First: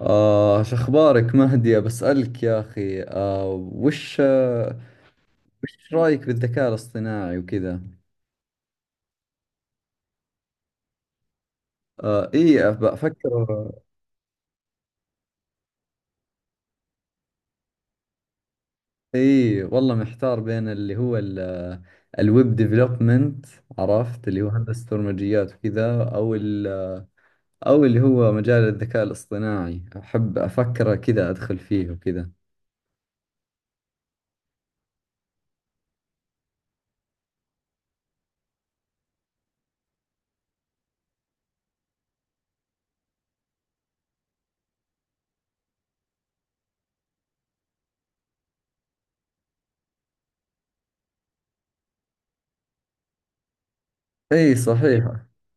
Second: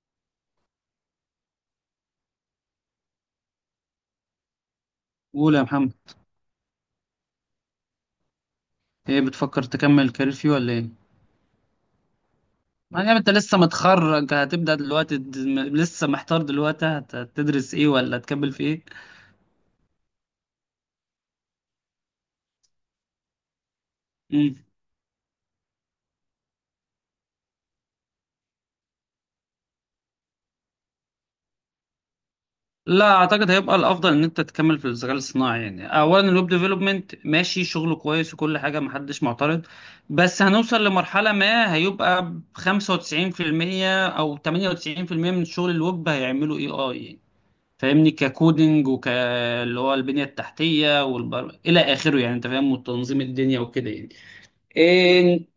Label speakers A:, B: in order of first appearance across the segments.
A: شو أخبارك مهدي؟ بسألك يا أخي. وش آه
B: قول يا
A: وش
B: محمد.
A: رأيك بالذكاء الاصطناعي وكذا؟
B: ايه بتفكر تكمل الكارير فيه ولا ايه؟
A: إيه
B: يعني
A: بفكر.
B: انت لسه متخرج هتبدأ دلوقتي لسه محتار دلوقتي هتدرس ايه ولا هتكمل في ايه؟
A: إيه والله محتار بين الويب ديفلوبمنت، عرفت، اللي هو
B: مم.
A: هندسة برمجيات وكذا، أو اللي هو مجال الذكاء الاصطناعي. أحب أفكر كذا أدخل فيه وكذا.
B: لا اعتقد هيبقى الافضل ان انت تكمل في الذكاء الاصطناعي. يعني اولا الويب ديفلوبمنت ماشي، شغله كويس وكل حاجه محدش معترض. بس هنوصل لمرحله ما هيبقى 95% او 98% من شغل الويب هيعملوا اي اي. فاهمني، ككودنج وك اللي هو البنية التحتية إلى آخره. يعني أنت فاهم، وتنظيم الدنيا وكده
A: إيه صحيح.
B: يعني.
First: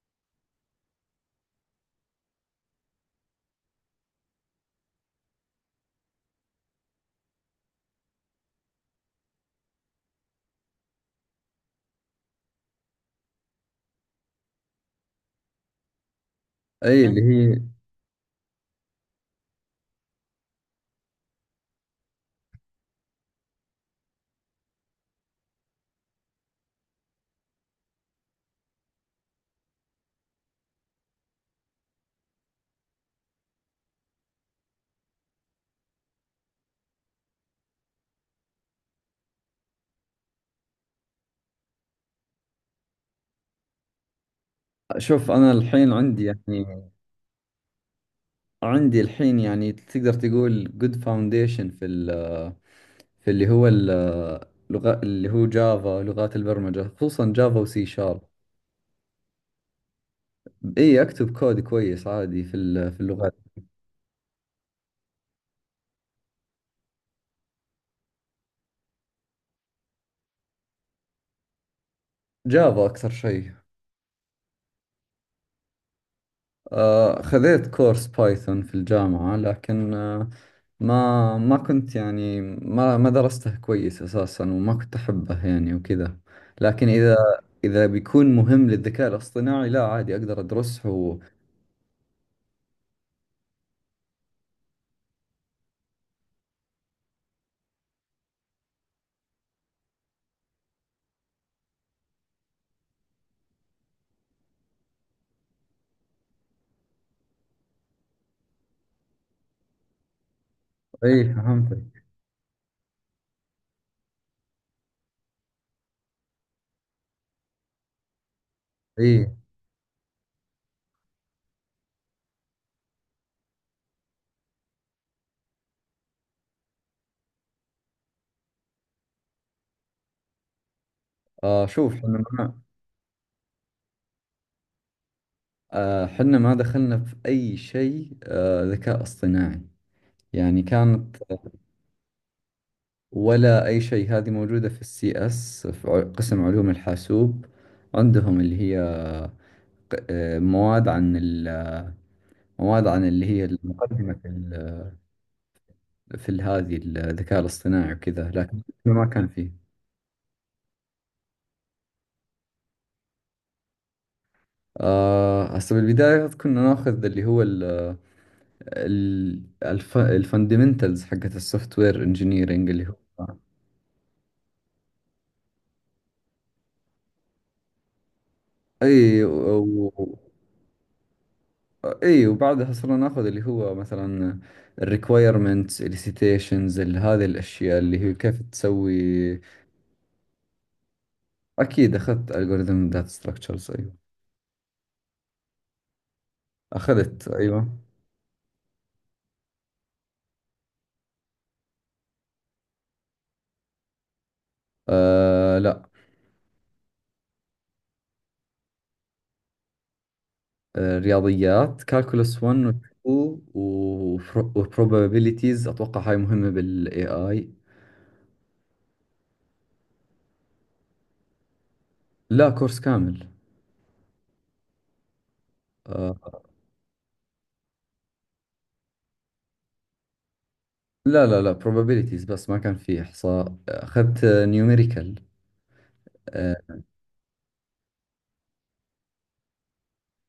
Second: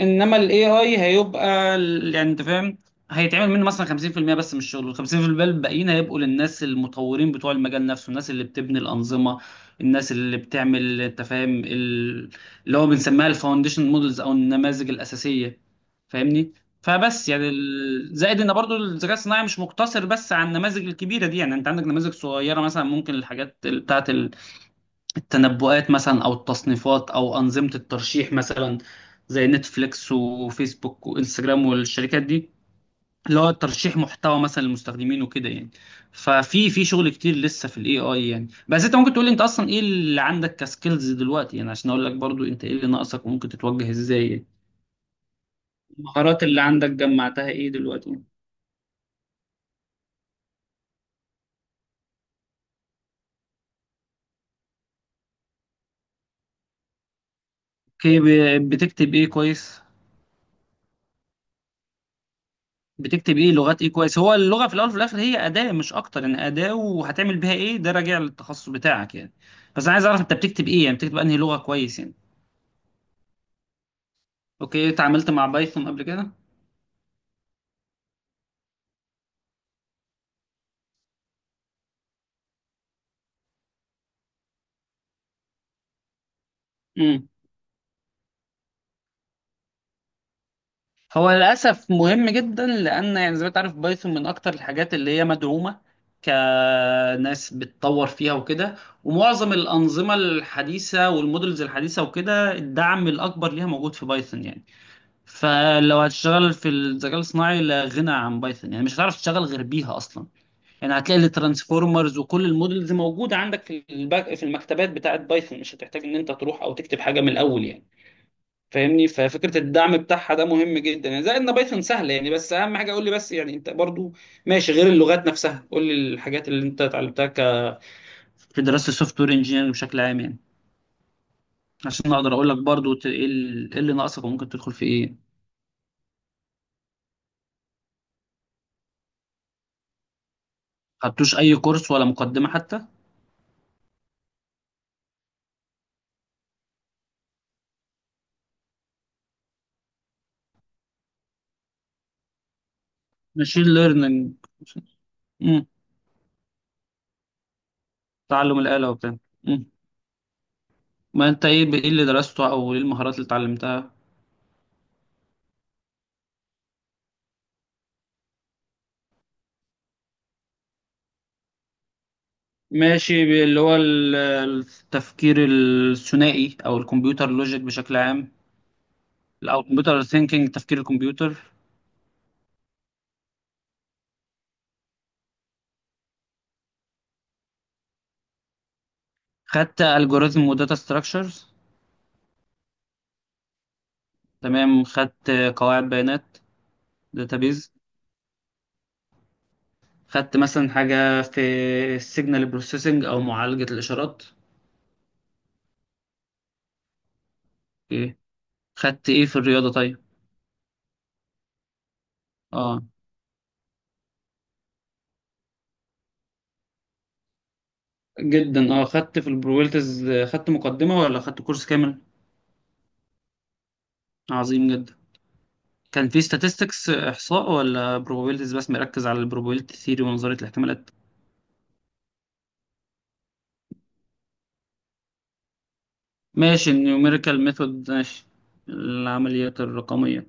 B: انما الاي اي هيبقى يعني انت فاهم، هيتعمل منه مثلا 50% بس من الشغل، وال 50% الباقيين هيبقوا للناس المطورين بتوع المجال نفسه، الناس اللي بتبني الانظمه، الناس اللي بتعمل انت فاهم اللي هو بنسميها الفاونديشن مودلز او النماذج الاساسيه. فاهمني.
A: إيه اللي
B: فبس يعني
A: هي.
B: زائد ان برضو الذكاء الصناعي مش مقتصر بس على النماذج الكبيره دي. يعني انت عندك نماذج صغيره مثلا، ممكن الحاجات بتاعه التنبؤات مثلا او التصنيفات او انظمه الترشيح مثلا، زي نتفليكس وفيسبوك وانستجرام والشركات دي، اللي هو ترشيح محتوى مثلا للمستخدمين وكده يعني. ففي شغل كتير لسه في الاي اي يعني. بس انت ممكن تقول لي انت اصلا ايه اللي عندك كسكيلز دلوقتي، يعني عشان اقول لك برضو انت ايه اللي ناقصك وممكن تتوجه ازاي يعني.
A: شوف، أنا الحين عندي
B: المهارات اللي
A: يعني،
B: عندك جمعتها ايه دلوقتي؟
A: عندي الحين يعني تقدر تقول good foundation في في اللي هو اللغة، اللي هو جافا، لغات البرمجة خصوصا جافا وسي
B: اوكي.
A: شارب.
B: بتكتب ايه كويس؟
A: اي اكتب كود كويس عادي في اللغات.
B: بتكتب ايه، لغات ايه كويس؟ هو اللغه في الاول وفي الاخر هي اداه مش اكتر، يعني اداه، وهتعمل بيها ايه ده راجع للتخصص بتاعك يعني. بس انا عايز اعرف انت بتكتب ايه، يعني بتكتب انهي لغه كويس يعني.
A: جافا اكثر شيء.
B: اوكي، اتعاملت مع بايثون قبل كده؟
A: خذيت كورس بايثون في الجامعة، لكن آه، ما ما كنت يعني، ما درسته كويس أساسا وما كنت أحبه يعني وكذا. لكن
B: امم.
A: إذا بيكون مهم للذكاء الاصطناعي، لا عادي أقدر أدرسه
B: هو للاسف مهم جدا، لان يعني زي ما انت عارف بايثون من اكتر الحاجات اللي هي مدعومه كناس بتطور فيها وكده. ومعظم الانظمه الحديثه والمودلز الحديثه وكده الدعم الاكبر ليها موجود في بايثون يعني. فلو هتشتغل في الذكاء الصناعي لا غنى عن بايثون، يعني مش هتعرف تشتغل غير بيها اصلا. يعني هتلاقي
A: إيه فهمتك.
B: الترانسفورمرز وكل المودلز موجوده عندك في الباك، في المكتبات بتاعه بايثون، مش هتحتاج ان انت تروح او تكتب حاجه من الاول يعني. فاهمني.
A: ايه.
B: ففكره الدعم بتاعها ده مهم جدا، يعني زائد ان بايثون سهله يعني. بس اهم حاجه قول لي بس يعني انت برضو ماشي، غير اللغات نفسها قول لي الحاجات اللي انت اتعلمتها في دراسه السوفت وير انجينيرنج بشكل عام، يعني
A: آه شوف
B: عشان
A: حنا
B: اقدر اقول
A: ما
B: لك برضو إيه اللي ناقصك وممكن تدخل في ايه. ما
A: آه، حنا ما دخلنا في اي شيء ذكاء اصطناعي. يعني كانت،
B: خدتوش اي كورس ولا مقدمه حتى؟
A: ولا اي شيء. هذه موجودة في السي اس في، قسم علوم الحاسوب عندهم اللي هي، مواد مواد عن اللي هي
B: ماشين
A: المقدمة
B: ليرنينج. امم.
A: هذه الذكاء الاصطناعي وكذا،
B: تعلم
A: لكن
B: الآلة
A: إحنا ما
B: وبتاع.
A: كان فيه.
B: امم. ما انت ايه ايه اللي درسته او ايه المهارات اللي اتعلمتها؟
A: هسه بالبداية كنا ناخذ اللي هو الفاندمنتالز حقت السوفت وير انجينيرنج اللي هو.
B: ماشي. اللي هو التفكير الثنائي او الكمبيوتر لوجيك بشكل عام،
A: اي و...
B: او كمبيوتر
A: و-
B: ثينكينج، تفكير الكمبيوتر.
A: اي، وبعدها صرنا ناخذ اللي هو مثلا الريكوايرمنتس السيتيشنز، هذه الاشياء اللي هي كيف تسوي.
B: خدت الجوريزم وداتا ستراكشرز.
A: اكيد اخذت الجوريثم داتا ستراكشرز ايوه.
B: تمام، خدت قواعد بيانات،
A: اخذت
B: داتابيز.
A: ايوه.
B: خدت مثلا حاجة في السيجنال بروسيسنج او معالجة الاشارات؟
A: آه لا.
B: اوكي. خدت ايه في الرياضة طيب؟
A: آه رياضيات، كالكولس 1 و 2،
B: اه
A: وبروبابيليتيز، اتوقع هاي مهمة بالاي اي.
B: جدا. اه خدت في البرويلتز، خدت مقدمة ولا خدت كورس كامل؟
A: لا كورس كامل.
B: عظيم جدا. كان
A: آه.
B: في statistics، إحصاء، ولا probabilities بس، مركز على البروبابيلتي ثيري ونظرية الاحتمالات؟
A: لا لا لا، probabilities بس، ما كان في إحصاء، أخذت نيوميريكال.
B: ماشي، النيوميريكال ميثود، ماشي، العمليات الرقمية.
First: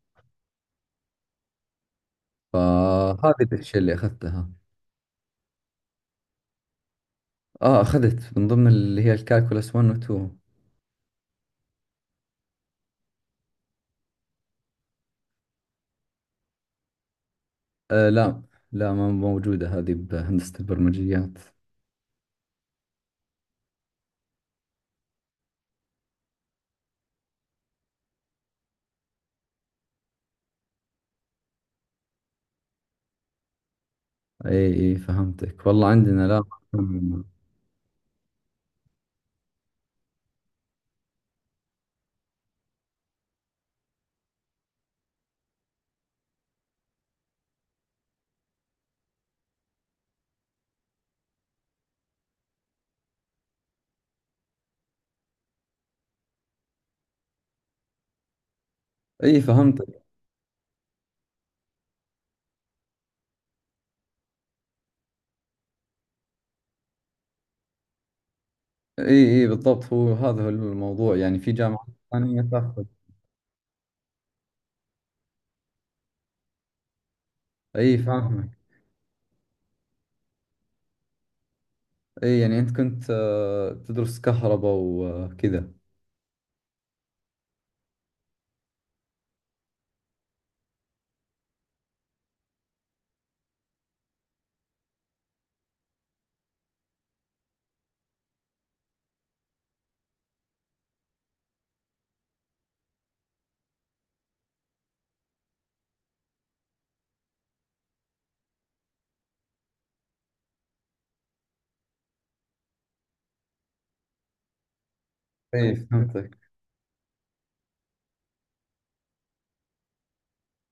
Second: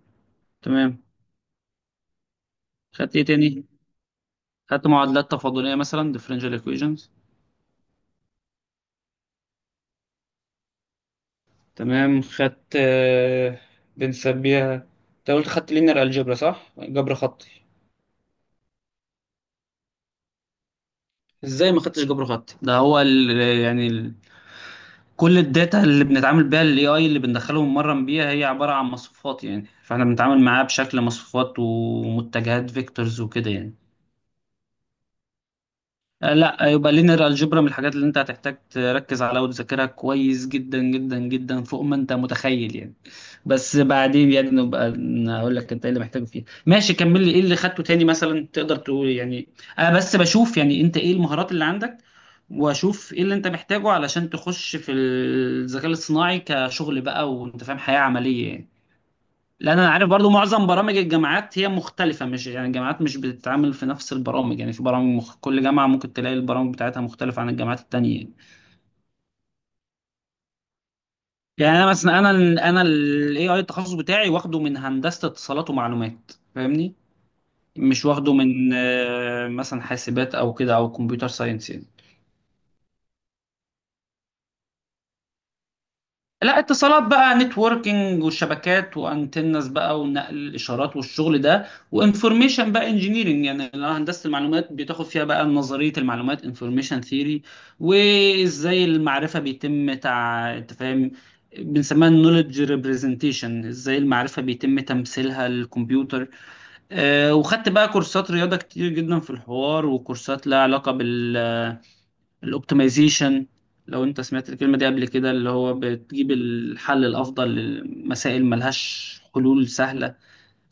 B: تمام. خدت ايه
A: فهذه
B: تاني؟
A: الأشياء اللي أخذتها.
B: خدت معادلات تفاضلية مثلا differential equations؟
A: أخذت من ضمن اللي هي الكالكولس 1 و 2.
B: تمام، خدت بنسميها، انت قلت خدت linear algebra صح، جبر خطي؟
A: آه لا. لا ما موجودة هذه بهندسة البرمجيات.
B: ازاي ما خدتش جبر خطي؟ ده هو يعني كل الداتا اللي بنتعامل بيها الاي اي، اللي بندخله ونمرن بيها، هي عبارة عن مصفوفات، يعني فاحنا بنتعامل معاه بشكل مصفوفات ومتجهات فيكتورز وكده يعني.
A: إي إي فهمتك، والله عندنا لا.
B: لا يبقى لينير الجبرا من الحاجات اللي انت هتحتاج تركز عليها وتذاكرها كويس جدا جدا جدا، فوق ما انت متخيل يعني. بس بعدين يعني نبقى اقول لك انت ايه اللي محتاجه فيها. ماشي، كمل لي ايه اللي خدته تاني مثلا تقدر تقول يعني. انا بس بشوف يعني انت ايه المهارات اللي عندك، واشوف ايه اللي انت محتاجه علشان تخش في الذكاء الاصطناعي كشغل بقى، وانت فاهم، حياة عملية يعني.
A: إي
B: لان انا
A: فهمتك.
B: عارف برضو معظم برامج الجامعات هي مختلفه، مش يعني الجامعات مش بتتعامل في نفس البرامج، يعني في برامج كل جامعه ممكن تلاقي البرامج بتاعتها مختلفه عن الجامعات التانية يعني.
A: إي إي بالضبط، هو هذا هو الموضوع يعني، في
B: يعني
A: جامعات
B: انا مثلا،
A: ثانية
B: انا
A: تاخذ.
B: الاي اي التخصص بتاعي واخده من هندسه اتصالات ومعلومات، فاهمني،
A: إي
B: مش واخده
A: فاهمك.
B: من مثلا حاسبات او كده او كمبيوتر ساينس يعني.
A: إي، يعني أنت كنت تدرس كهرباء وكذا؟
B: لا اتصالات بقى، نتوركينج وشبكات وانتنس بقى، ونقل الاشارات والشغل ده. وانفورميشن بقى انجينيرنج يعني، اللي هو هندسه المعلومات، بتاخد فيها بقى نظريه المعلومات، انفورميشن ثيوري، وازاي المعرفه بيتم انت فاهم، بنسميها النولج ريبريزنتيشن، ازاي المعرفه بيتم تمثيلها للكمبيوتر. وخدت بقى كورسات رياضه كتير جدا في الحوار، وكورسات لها علاقه بال الاوبتمايزيشن. لو انت سمعت الكلمة دي قبل كده، اللي
A: إي
B: هو بتجيب
A: فهمتك.
B: الحل الافضل لمسائل ملهاش حلول سهلة.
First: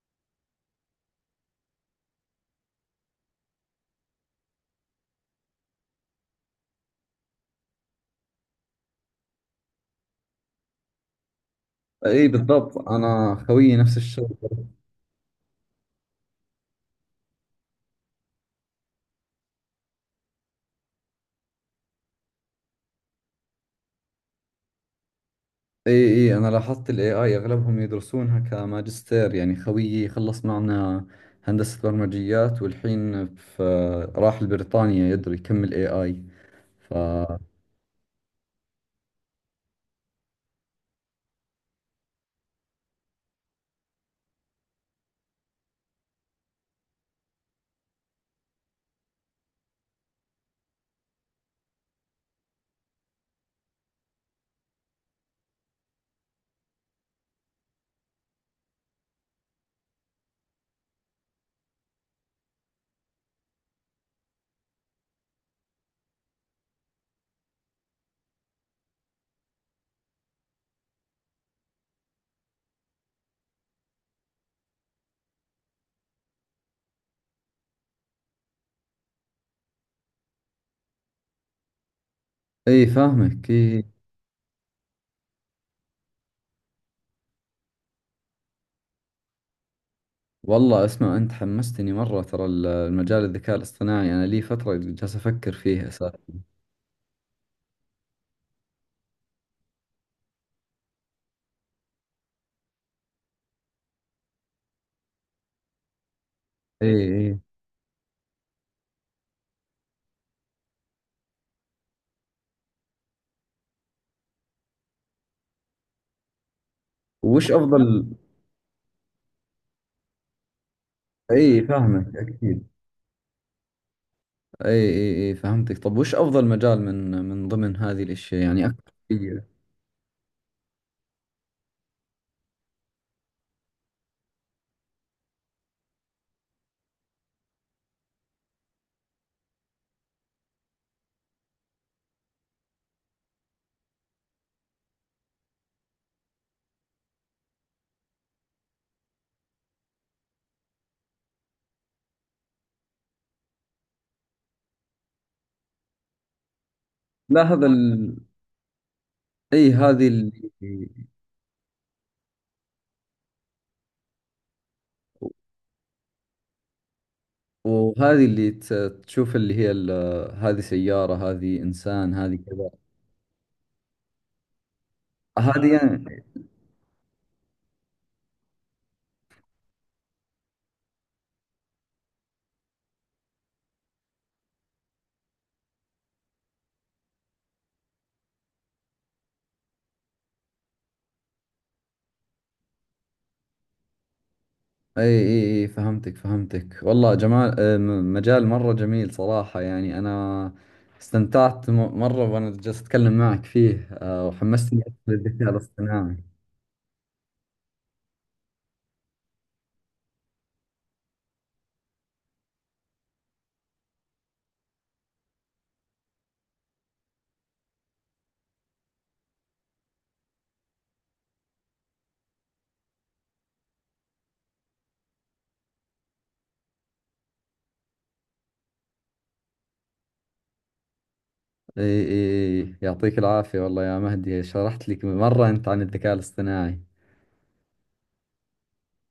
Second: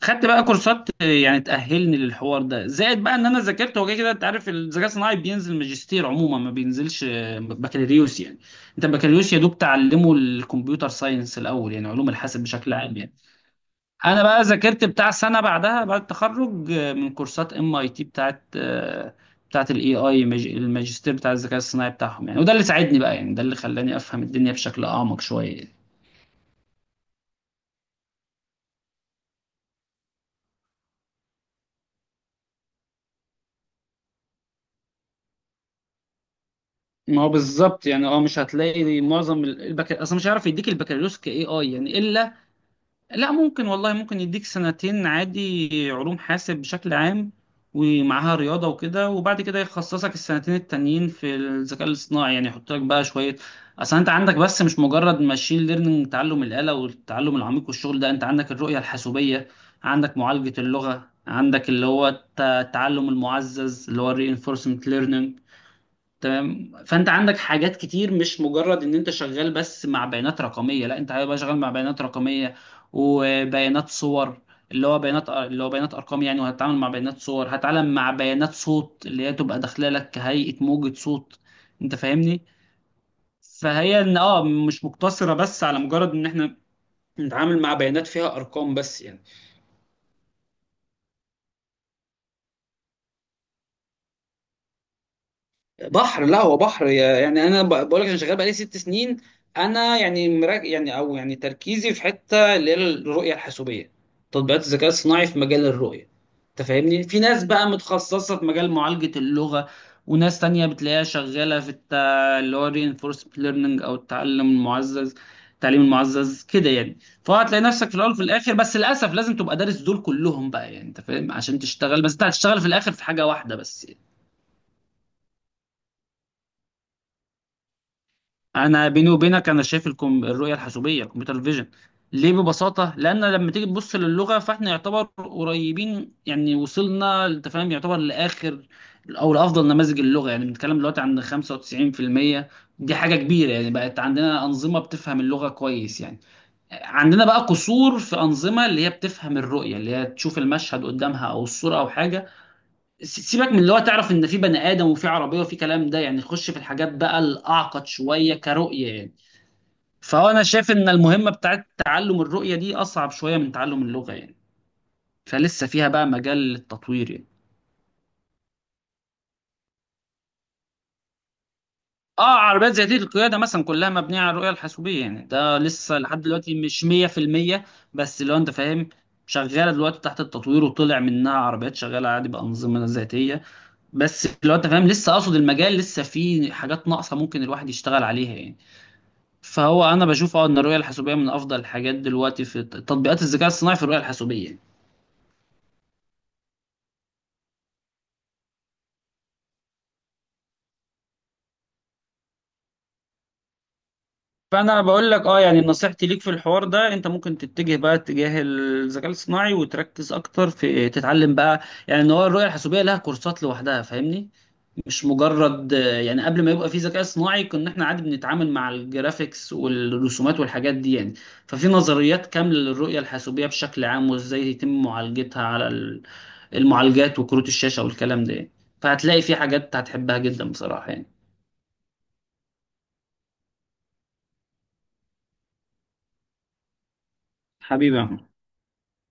B: خدت بقى كورسات يعني تأهلني للحوار ده، زائد بقى ان انا ذاكرت. هو كده كده انت عارف الذكاء الصناعي بينزل ماجستير عموما، ما بينزلش بكالوريوس يعني. انت البكالوريوس يا دوب تعلمه الكمبيوتر ساينس الاول يعني، علوم
A: إي
B: الحاسب بشكل
A: بالضبط،
B: عام يعني.
A: أنا خويي نفس
B: انا
A: الشيء.
B: بقى ذاكرت بتاع سنه بعدها، بعد التخرج، من كورسات ام اي تي بتاعت الاي اي، الماجستير بتاع الذكاء الصناعي بتاعهم يعني، وده اللي ساعدني بقى يعني، ده اللي خلاني افهم الدنيا بشكل اعمق شويه.
A: اي اي، انا لاحظت الاي اي اغلبهم يدرسونها كماجستير يعني. خويي خلص معنا هندسة برمجيات، والحين في، راح لبريطانيا يدري يكمل اي اي. ف،
B: ما هو بالظبط يعني. اه مش هتلاقي معظم اصلا مش هيعرف يديك البكالوريوس كاي اي يعني الا. لا، ممكن، والله ممكن يديك سنتين عادي علوم حاسب بشكل عام، ومعاها رياضة وكده، وبعد كده يخصصك السنتين التانيين في الذكاء الاصطناعي يعني، يحط لك بقى شوية. أصل أنت عندك بس مش مجرد ماشين ليرنينج، تعلم الآلة والتعلم العميق والشغل ده، أنت عندك الرؤية الحاسوبية، عندك معالجة اللغة، عندك اللي هو التعلم المعزز اللي هو الرينفورسمنت learning. تمام. فانت عندك حاجات كتير، مش مجرد ان انت شغال بس مع بيانات رقميه. لا، انت هيبقى شغال مع بيانات رقميه وبيانات صور، اللي هو بيانات، اللي هو بيانات ارقام يعني، وهتتعامل مع بيانات صور، هتتعامل مع بيانات صوت اللي هي تبقى داخله لك كهيئه موجه صوت، انت فاهمني.
A: اي فاهمك. اي.
B: فهي ان مش مقتصره بس على مجرد ان احنا نتعامل مع بيانات فيها ارقام بس يعني.
A: والله اسمع، انت حمستني مرة ترى المجال الذكاء الاصطناعي، انا لي فترة جالس افكر فيه اساسا.
B: بحر، لا هو بحر يعني. انا بقول لك، انا شغال بقالي ست سنين. انا يعني مراك يعني، او يعني تركيزي في حته اللي هي الرؤيه الحاسوبيه، تطبيقات الذكاء الصناعي في مجال الرؤيه، انت
A: اي
B: فاهمني. في
A: اي.
B: ناس بقى متخصصه في مجال معالجه اللغه، وناس تانية بتلاقيها شغاله في اللي هو reinforcement learning او التعلم المعزز، التعليم المعزز كده يعني.
A: وش
B: فهتلاقي نفسك في
A: افضل؟
B: الاول وفي الاخر، بس للاسف لازم تبقى دارس دول كلهم بقى يعني، انت فاهم، عشان
A: اي
B: تشتغل، بس
A: فاهمك
B: انت هتشتغل
A: اكيد.
B: في الاخر في حاجه واحده بس.
A: اي اي اي فهمتك. طب وش افضل مجال من من ضمن هذه الاشياء يعني،
B: انا
A: اكثر
B: بيني
A: شيء؟
B: وبينك انا شايف الرؤيه الحاسوبيه، الكمبيوتر فيجن. ليه؟ ببساطه، لان لما تيجي تبص للغه فاحنا يعتبر قريبين يعني، وصلنا انت فاهم يعتبر لاخر او لافضل نماذج اللغه يعني، بنتكلم دلوقتي عن 95%، دي حاجه كبيره يعني، بقت عندنا انظمه بتفهم اللغه كويس يعني. عندنا بقى قصور في انظمه اللي هي بتفهم الرؤيه، اللي هي تشوف المشهد قدامها او الصوره او حاجه. سيبك من اللي هو تعرف ان في بني ادم وفي عربيه وفي كلام ده يعني، خش في الحاجات بقى
A: لا هذا
B: الاعقد
A: ال...
B: شويه كرؤيه يعني.
A: اي هذه
B: فهو انا
A: اللي
B: شايف ان المهمه بتاعت تعلم الرؤيه دي اصعب شويه من تعلم اللغه يعني، فلسه فيها بقى مجال للتطوير يعني.
A: وهذه اللي تشوف هذه سيارة، هذه إنسان،
B: اه
A: هذه كذا.
B: عربيات ذاتيه القياده مثلا كلها مبنيه على الرؤيه الحاسوبيه يعني، ده
A: هذه
B: لسه لحد
A: يعني.
B: دلوقتي مش 100%. بس لو انت فاهم، شغاله دلوقتي تحت التطوير، وطلع منها عربيات شغاله عادي بانظمه ذاتيه. بس لو انت فاهم لسه، اقصد المجال لسه فيه حاجات ناقصه ممكن الواحد يشتغل عليها يعني. فهو انا بشوف ان الرؤيه الحاسوبيه من افضل الحاجات دلوقتي في تطبيقات الذكاء الصناعي، في الرؤيه الحاسوبيه.
A: اي اي اي فهمتك فهمتك والله. جمال، مجال مرة جميل صراحة يعني. أنا استمتعت مرة وأنا جالس أتكلم معك فيه، وحمستني
B: فانا
A: أكثر
B: بقول لك
A: للذكاء
B: يعني نصيحتي
A: الاصطناعي.
B: ليك في الحوار ده، انت ممكن تتجه بقى اتجاه الذكاء الصناعي، وتركز اكتر في تتعلم بقى، يعني ان هو الرؤيه الحاسوبيه لها كورسات لوحدها، فاهمني. مش مجرد يعني قبل ما يبقى في ذكاء صناعي كنا احنا عادي بنتعامل مع الجرافيكس والرسومات والحاجات دي يعني. ففي نظريات كامله للرؤيه الحاسوبيه بشكل عام، وازاي يتم معالجتها على المعالجات وكروت الشاشه والكلام ده يعني. فهتلاقي في حاجات هتحبها جدا بصراحه يعني.
A: اي اي اي، يعطيك العافية والله يا مهدي، شرحت لك مرة أنت عن الذكاء الاصطناعي.
B: حبيبي يا محمد.